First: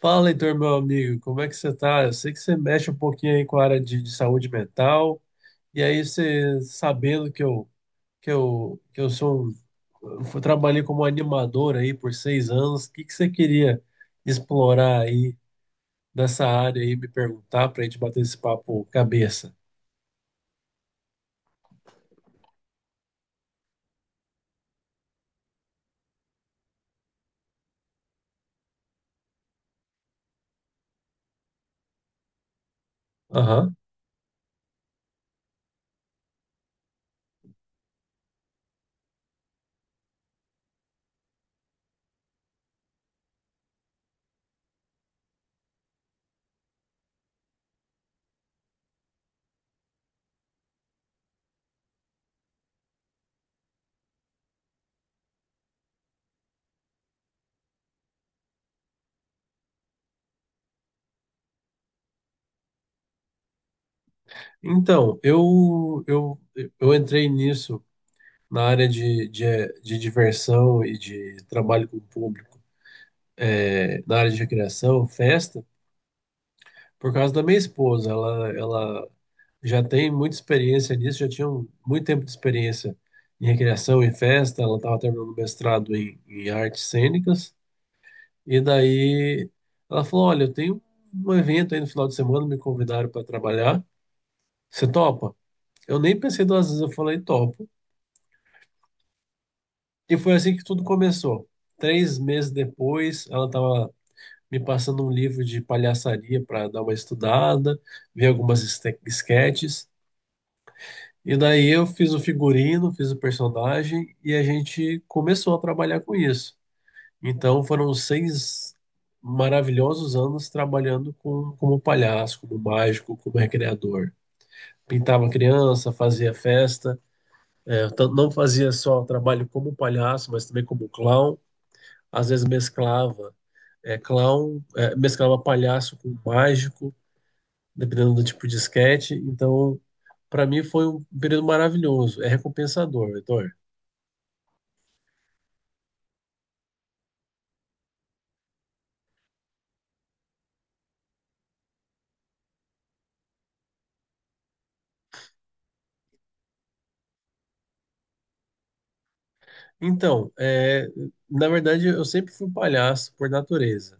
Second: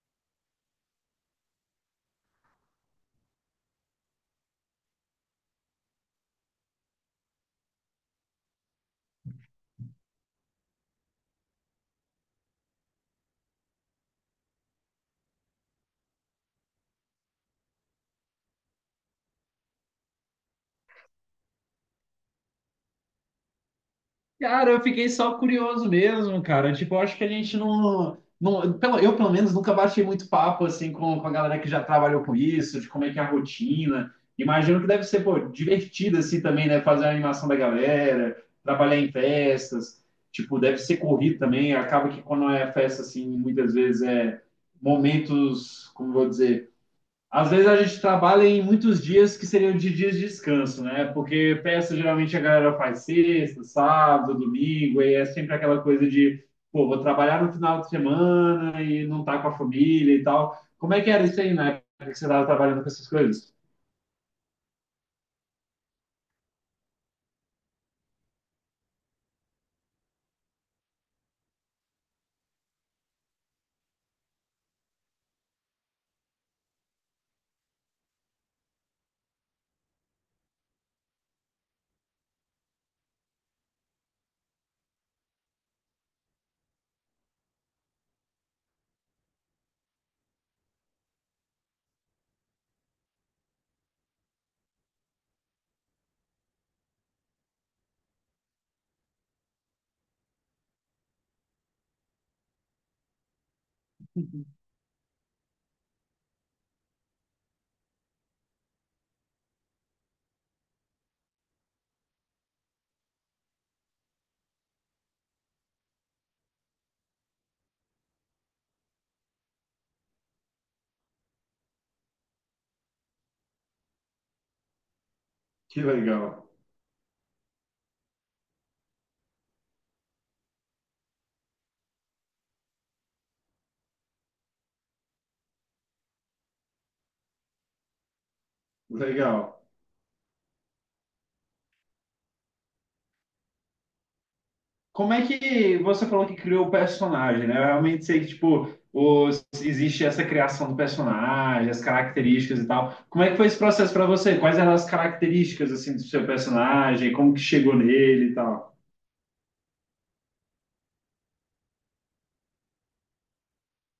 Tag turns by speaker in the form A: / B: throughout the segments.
A: Fala, Heitor, meu amigo, como é que você tá? Eu sei que você mexe um pouquinho aí com a área de saúde mental, e aí você sabendo que eu sou, eu trabalhei como animador aí por seis anos. O que que você queria explorar aí dessa área e me perguntar pra gente bater esse papo cabeça?
B: Cara, eu fiquei só curioso mesmo, cara. Tipo, eu acho que a gente não, não, pelo, eu pelo menos nunca bati muito papo assim com a galera que já trabalhou com isso, de como é que é a
A: Aham.
B: rotina. Imagino que deve ser, pô, divertido assim também, né? Fazer a animação da galera, trabalhar em festas. Tipo, deve ser corrido também. Acaba que quando é festa assim, muitas vezes é momentos, como eu vou dizer, às vezes a gente trabalha em muitos dias que seriam de dias de descanso, né? Porque peça geralmente a galera faz sexta, sábado, domingo, e é sempre aquela coisa de, pô, vou trabalhar no final de semana e não tá com a família e tal. Como é que era isso aí, né? Que você estava trabalhando com essas coisas?
A: Então, eu entrei nisso na área de diversão e de trabalho com o público, na área de recreação, festa, por causa da minha esposa. Ela já tem muita experiência nisso, já tinha muito tempo de experiência em recreação e festa. Ela estava terminando o mestrado em artes cênicas, e daí ela falou: "Olha, eu tenho um evento aí no final de semana, me convidaram para trabalhar, você topa?" Eu nem pensei duas vezes, eu falei: "Topo". E foi assim que tudo começou. Três meses depois, ela estava me passando um livro de palhaçaria para dar uma estudada, ver algumas esquetes. E daí eu fiz o figurino, fiz o personagem e a gente começou a trabalhar com isso. Então foram seis maravilhosos anos trabalhando com, como palhaço, como mágico, como recreador. Pintava
B: Que
A: criança,
B: legal,
A: fazia festa, não fazia só trabalho como palhaço, mas também como clown. Às vezes mesclava clown, mesclava palhaço com mágico, dependendo do tipo de esquete.
B: legal.
A: Então, para mim foi um período maravilhoso, é recompensador, Heitor.
B: Como é que você falou que criou o personagem, né? Eu realmente sei que, tipo, os, existe essa criação do personagem, as características e tal. Como é que foi esse processo para você? Quais eram as características, assim, do seu personagem? Como que chegou nele e tal?
A: Então, na verdade, eu sempre fui palhaço por natureza.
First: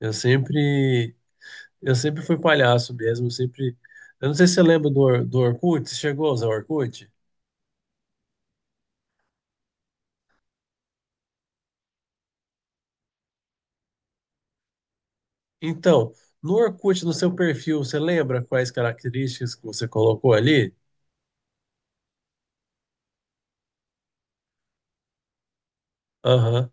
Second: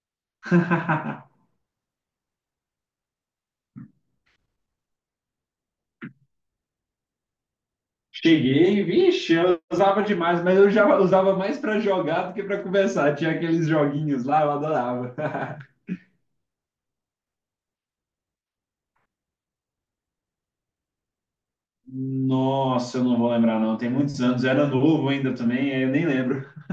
A: Eu sempre, eu sempre fui palhaço mesmo. Eu sempre. Eu não sei se você lembra do, do Orkut. Você chegou a usar o Orkut?
B: Cheguei, vixe, eu usava demais, mas eu já usava mais para jogar do que para conversar. Tinha aqueles joguinhos lá, eu adorava.
A: Então, no Orkut, no seu perfil, você lembra quais características que você colocou ali?
B: Nossa, eu não vou lembrar, não. Tem muitos anos, eu era novo ainda também, aí eu nem lembro.
A: Aham.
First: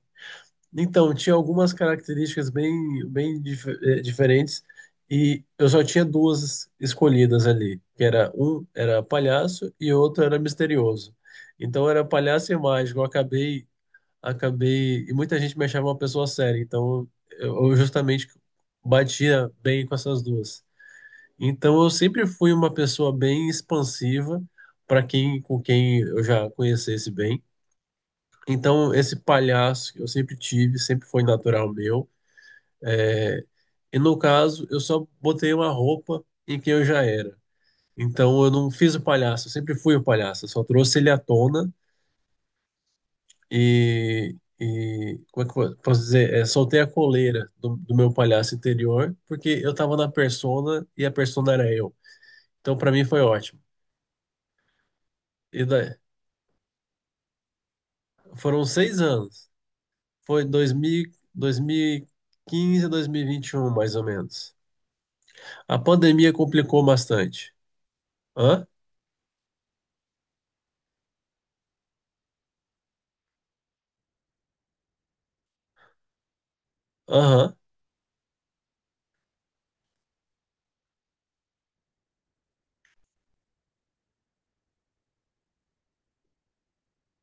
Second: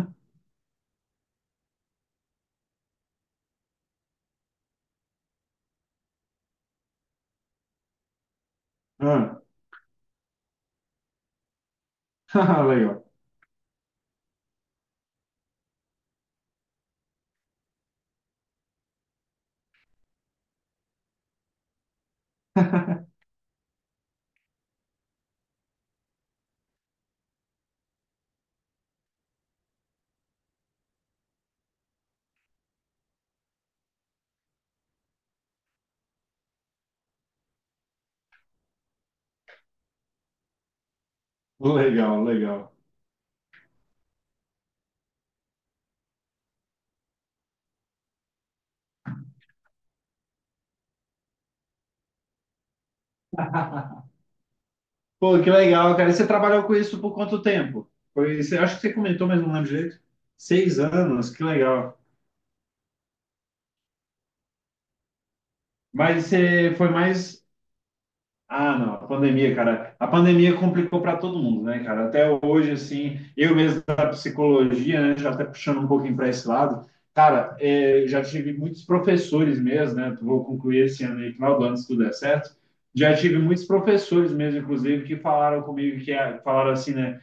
A: Então, tinha algumas características bem, bem diferentes, e eu só tinha duas escolhidas ali, que era um era
B: Ah,
A: palhaço e outro era misterioso. Então era palhaço e mágico. Eu
B: legal,
A: acabei, acabei e muita gente me achava uma pessoa séria, então eu justamente batia bem com essas duas. Então eu sempre fui uma pessoa bem expansiva para quem, com quem eu já conhecesse bem. Então, esse palhaço que eu sempre tive, sempre foi natural meu. E no caso, eu só botei uma roupa em quem eu já era. Então eu não fiz o palhaço, eu sempre fui o palhaço, eu só trouxe ele à tona
B: legal, legal.
A: e como é que eu posso dizer? É, soltei a coleira do meu palhaço interior, porque eu tava na persona e a persona era eu. Então pra mim foi ótimo.
B: Pô, que
A: E daí,
B: legal, cara. E você trabalhou com isso por quanto tempo? Foi, você,
A: foram
B: acho que você
A: seis
B: comentou, mas
A: anos.
B: não lembro direito.
A: Foi
B: Seis
A: 2000,
B: anos, que legal.
A: 2015 a 2021, mais ou menos. A
B: Mas
A: pandemia
B: você
A: complicou
B: foi mais.
A: bastante. Hã?
B: Ah, não, a pandemia, cara. A pandemia complicou para todo mundo, né, cara? Até hoje, assim, eu mesmo da psicologia, né, já até puxando um pouquinho para esse lado.
A: Aham,
B: Cara, já tive muitos professores mesmo, né? Vou concluir esse ano aí, final do ano, se tudo der certo. Já tive muitos professores mesmo, inclusive, que falaram comigo, que ah, falaram assim, né?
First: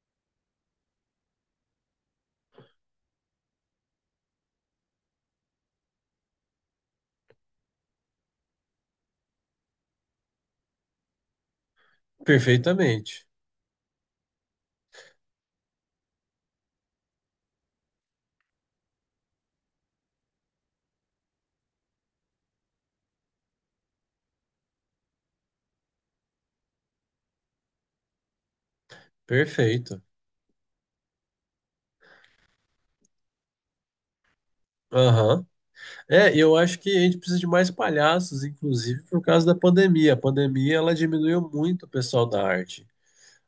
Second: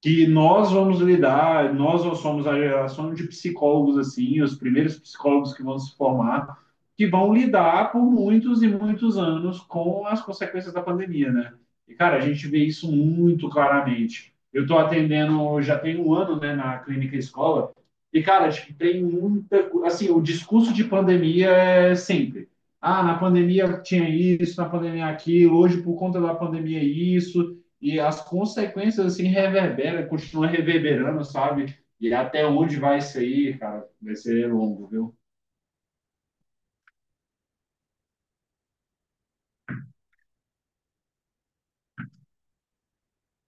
B: Que nós vamos lidar, nós somos a geração de psicólogos assim, os primeiros psicólogos que vão se formar, que vão lidar por muitos e muitos anos com as consequências da pandemia, né? E cara, a gente vê isso
A: perfeitamente.
B: muito claramente. Eu estou atendendo, já tem um ano, né, na clínica escola, e cara, tipo, tem muita, assim, o discurso de pandemia é sempre ah, na pandemia tinha isso, na pandemia aquilo, hoje por conta da pandemia é isso, e as consequências assim
A: Perfeito.
B: reverberam, continuam reverberando, sabe? E até onde vai isso aí, cara? Vai ser longo, viu?
A: Aham. É, eu acho que a gente precisa de mais palhaços, inclusive por causa da pandemia. A pandemia, ela diminuiu muito o pessoal da arte.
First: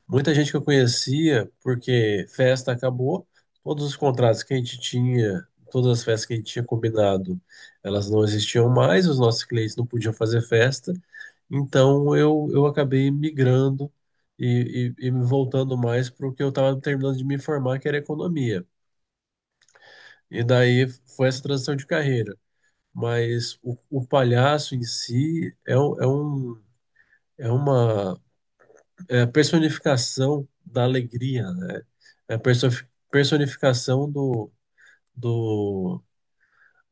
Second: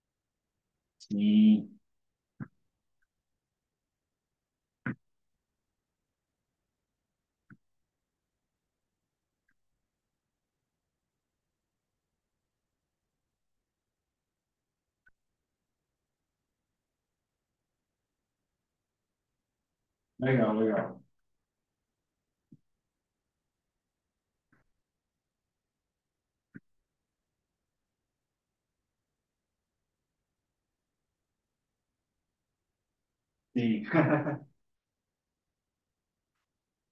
A: Muita gente que eu conhecia,
B: Sim,
A: porque festa acabou, todos os contratos que a gente tinha, todas as festas que a gente tinha combinado, elas não existiam mais, os nossos clientes não podiam fazer festa, então eu acabei migrando e me voltando mais para o que eu estava terminando de me formar, que era economia. E
B: legal,
A: daí
B: legal.
A: foi essa transição de carreira, mas o palhaço em si é, um- é um é uma é a personificação da alegria, né? É a perso-
B: Sim,
A: Personificação do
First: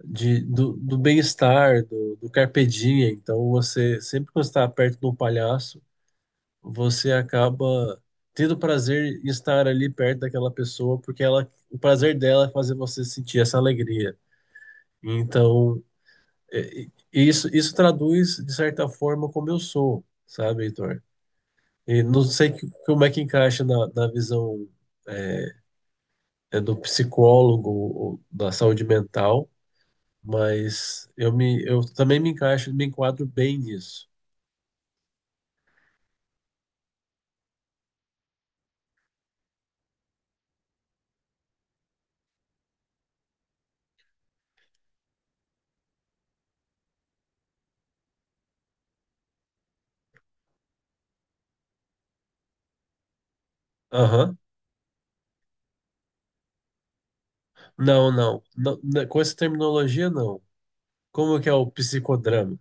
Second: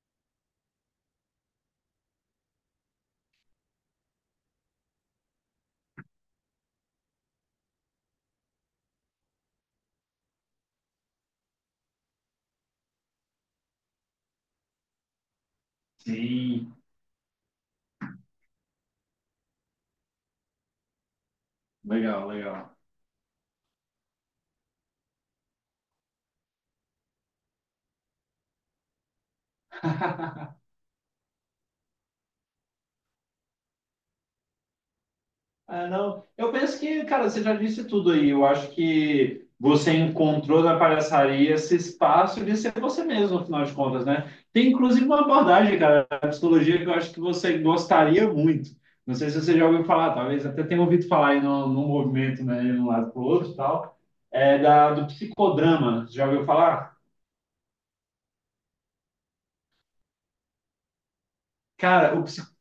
A: do bem-estar, do carpe diem. Então você sempre, quando está perto de um palhaço, você acaba tendo prazer em estar ali perto daquela pessoa, porque ela, o prazer dela é fazer você sentir essa alegria. Então
B: sim,
A: é, e isso traduz, de certa forma, como eu sou, sabe, Heitor? E não
B: legal,
A: sei
B: legal.
A: como é que encaixa na visão é, do psicólogo ou da saúde mental, mas eu também me encaixo, me enquadro bem nisso.
B: Ah, não. Eu penso que, cara, você já disse tudo aí. Eu acho que você encontrou na palhaçaria esse espaço de ser você mesmo, no final de contas, né? Tem inclusive uma abordagem, cara, da psicologia que eu acho que você gostaria muito. Não sei se você já ouviu falar, talvez até tenha ouvido falar aí no movimento, né, de um lado para o outro e tal,
A: Aham.
B: é da, do psicodrama. Você já ouviu falar?
A: Não, não, não, né, com essa terminologia, não. Como que é o
B: Cara, o, psi-
A: psicodrama?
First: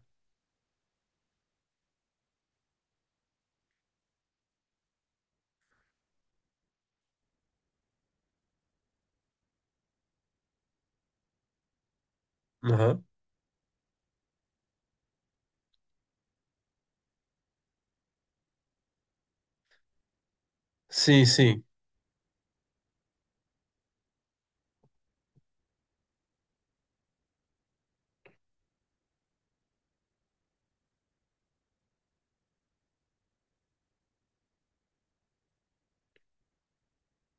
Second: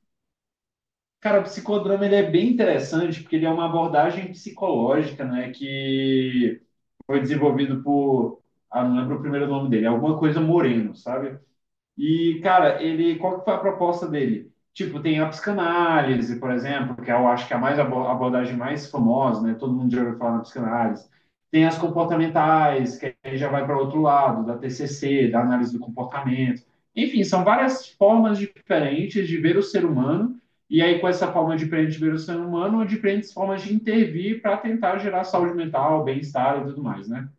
B: cara, o psicodrama ele é bem interessante porque ele é uma abordagem psicológica, né, que foi desenvolvido por, ah, não lembro o primeiro nome dele, alguma coisa Moreno, sabe? E, cara,
A: Aham.
B: ele, qual que foi a proposta dele? Tipo, tem a psicanálise, por exemplo, que é, eu acho que é a mais a abordagem mais famosa, né? Todo mundo já ouviu falar na psicanálise.
A: Sim, sim.
B: Tem as comportamentais, que aí já vai para o outro lado, da TCC, da análise do comportamento. Enfim, são várias formas diferentes de ver o ser humano, e aí com essa forma diferente de ver o ser humano, diferentes formas de intervir para tentar gerar saúde mental, bem-estar e tudo mais, né?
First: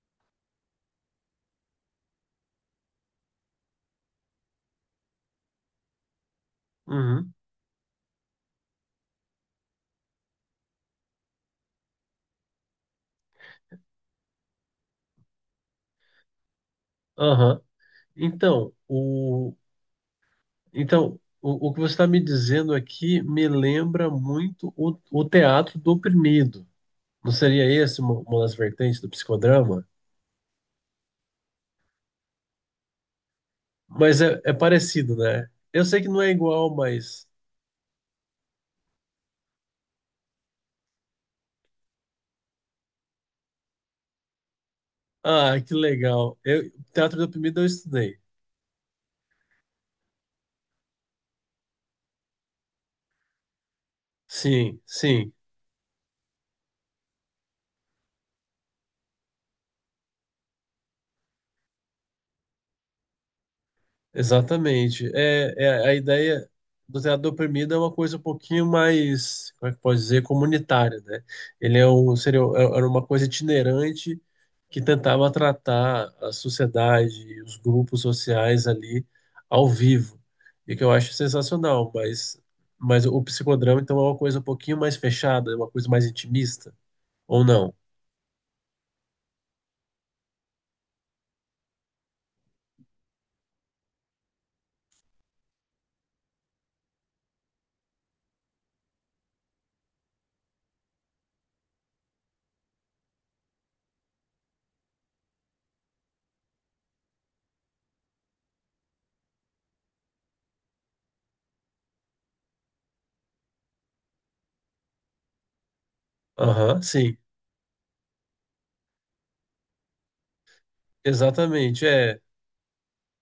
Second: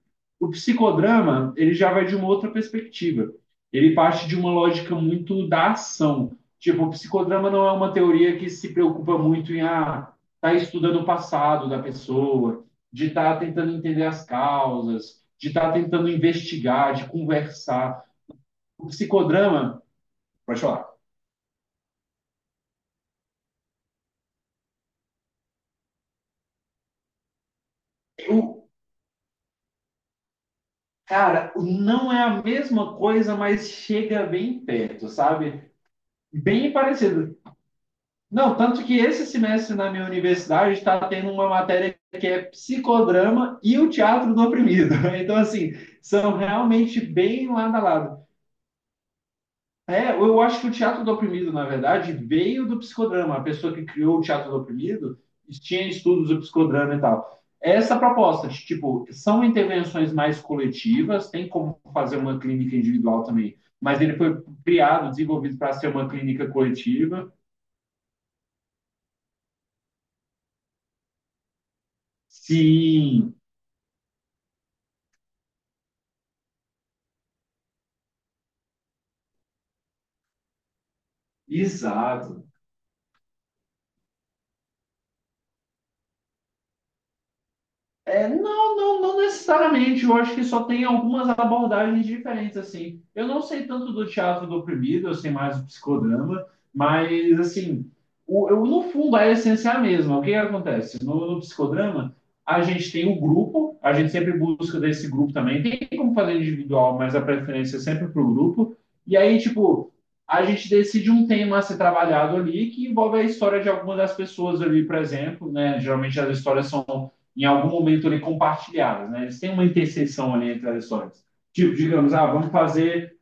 B: O psicodrama, ele já vai de uma outra perspectiva. Ele parte de uma lógica muito da ação. Tipo, o
A: Uhum.
B: psicodrama não é uma teoria que se preocupa muito em ah, tá estudando o passado da pessoa, de estar tá tentando entender as causas, de estar tá tentando investigar, de
A: Aham.
B: conversar.
A: Então,
B: O
A: o,
B: psicodrama, pode falar.
A: Então, o que você está me dizendo aqui me lembra muito o teatro do oprimido. Não seria esse uma das
B: O,
A: vertentes do psicodrama?
B: cara, não é a mesma coisa, mas
A: Mas
B: chega
A: é, é
B: bem perto,
A: parecido, né?
B: sabe?
A: Eu sei que não é
B: Bem
A: igual, mas.
B: parecido. Não, tanto que esse semestre na minha universidade está tendo uma matéria que é psicodrama e o teatro do oprimido. Então,
A: Ah,
B: assim,
A: que
B: são
A: legal. Eu,
B: realmente
A: teatro do
B: bem
A: oprimido eu
B: lado a
A: estudei.
B: lado. É, eu acho que o teatro do oprimido, na verdade, veio do psicodrama. A pessoa que criou o teatro do
A: Sim,
B: oprimido
A: sim.
B: tinha estudos do psicodrama e tal. Essa proposta de, tipo, são intervenções mais coletivas, tem como fazer uma clínica individual também, mas ele foi
A: Exatamente.
B: criado, desenvolvido
A: É
B: para ser
A: a
B: uma clínica
A: ideia do teatro do
B: coletiva.
A: oprimido é uma coisa um pouquinho mais, como é que pode dizer, comunitária, né? Ele é um, seria, é, era uma coisa
B: Sim,
A: itinerante que tentava tratar a sociedade, os grupos sociais ali ao vivo, e que eu acho sensacional,
B: exato.
A: mas o psicodrama então é uma coisa um pouquinho mais fechada, é uma coisa mais intimista, ou não?
B: É, não necessariamente. Eu acho que só tem algumas abordagens diferentes, assim. Eu não sei tanto do teatro do oprimido, eu sei mais do psicodrama, mas, assim, o, eu, no fundo a essência é a mesma. O que que acontece? No psicodrama, a gente tem o grupo, a gente sempre busca desse grupo também. Tem como fazer individual, mas a preferência é sempre para o grupo. E aí, tipo, a gente decide um tema a ser trabalhado ali que envolve a história de alguma das pessoas ali, por exemplo, né? Geralmente as histórias
A: Aham,
B: são
A: sim,
B: em algum momento ali compartilhadas, né? Eles têm uma interseção ali entre as histórias. Tipo,
A: exatamente,
B: digamos,
A: é.
B: ah, vamos fazer,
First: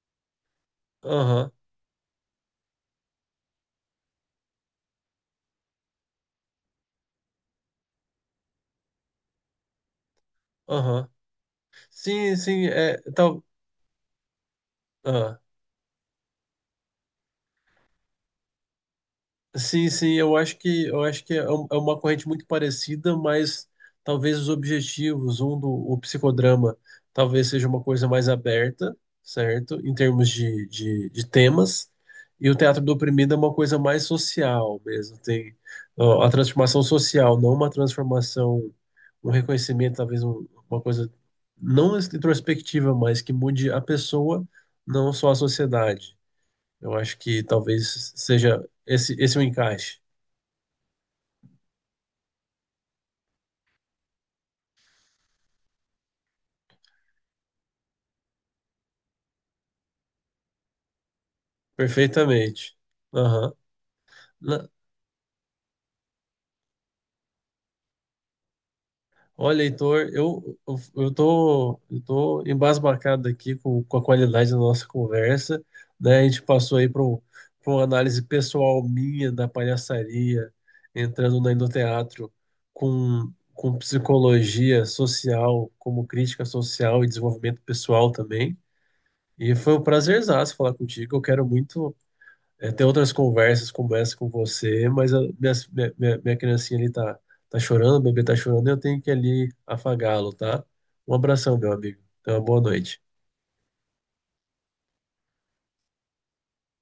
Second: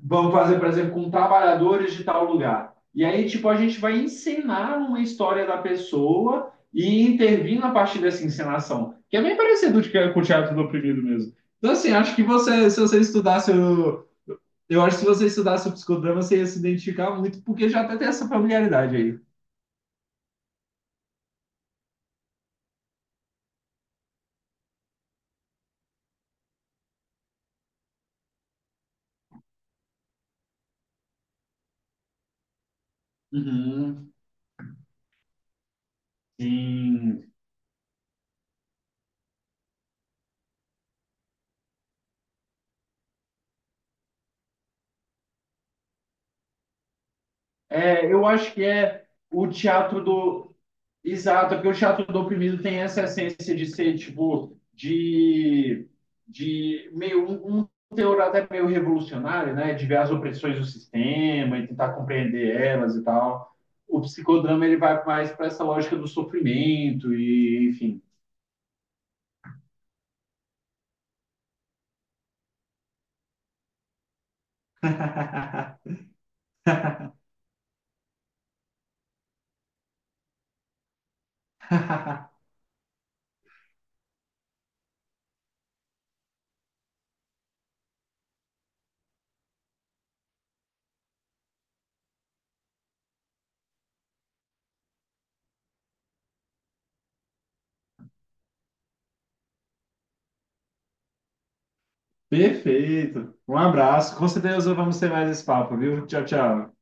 B: vamos fazer, por exemplo, com um
A: Aham,
B: trabalhadores de tal lugar. E aí, tipo, a gente vai encenar uma história da pessoa e intervir na partir dessa encenação, que é bem parecido com o teatro do oprimido
A: aham.
B: mesmo. Então, assim, acho que
A: Sim, sim,
B: você, se
A: é,
B: você
A: tal,
B: estudasse, eu acho que se você
A: ah.
B: estudasse o psicodrama, você ia se identificar muito, porque já até tem essa familiaridade aí.
A: Sim, sim, eu acho que é é uma corrente muito parecida, mas talvez os objetivos, um do o psicodrama, talvez seja uma coisa mais aberta, certo? Em termos de temas, e o teatro do oprimido é uma coisa mais
B: Uhum,
A: social mesmo, tem ó, a transformação
B: sim.
A: social, não uma transformação, um reconhecimento, talvez uma coisa não introspectiva, mas que mude a pessoa, não só a sociedade. Eu acho que
B: É,
A: talvez
B: eu acho que
A: seja
B: é
A: esse, esse é o
B: o
A: encaixe.
B: teatro do, exato, porque o teatro do oprimido tem essa essência de ser, tipo, de meio um, um teor até meio revolucionário, né? De ver as opressões do sistema e tentar compreender
A: Perfeitamente.
B: elas e
A: Aham.
B: tal. O psicodrama
A: Na.
B: ele vai mais para essa lógica do sofrimento e, enfim.
A: Olha, Heitor, eu tô embasbacado aqui com a qualidade da nossa conversa, né? A gente passou aí para uma análise pessoal minha da palhaçaria, entrando no endoteatro com psicologia social, como crítica social e desenvolvimento pessoal também. E foi um prazerzaço falar contigo. Eu quero muito ter outras conversas como essa com você, mas a minha criancinha ali tá, tá chorando, o bebê tá chorando, eu tenho que ali afagá-lo, tá? Um abração, meu amigo. Tenha uma boa noite.
B: Perfeito. Um abraço. Com certeza vamos ter mais esse papo, viu? Tchau, tchau.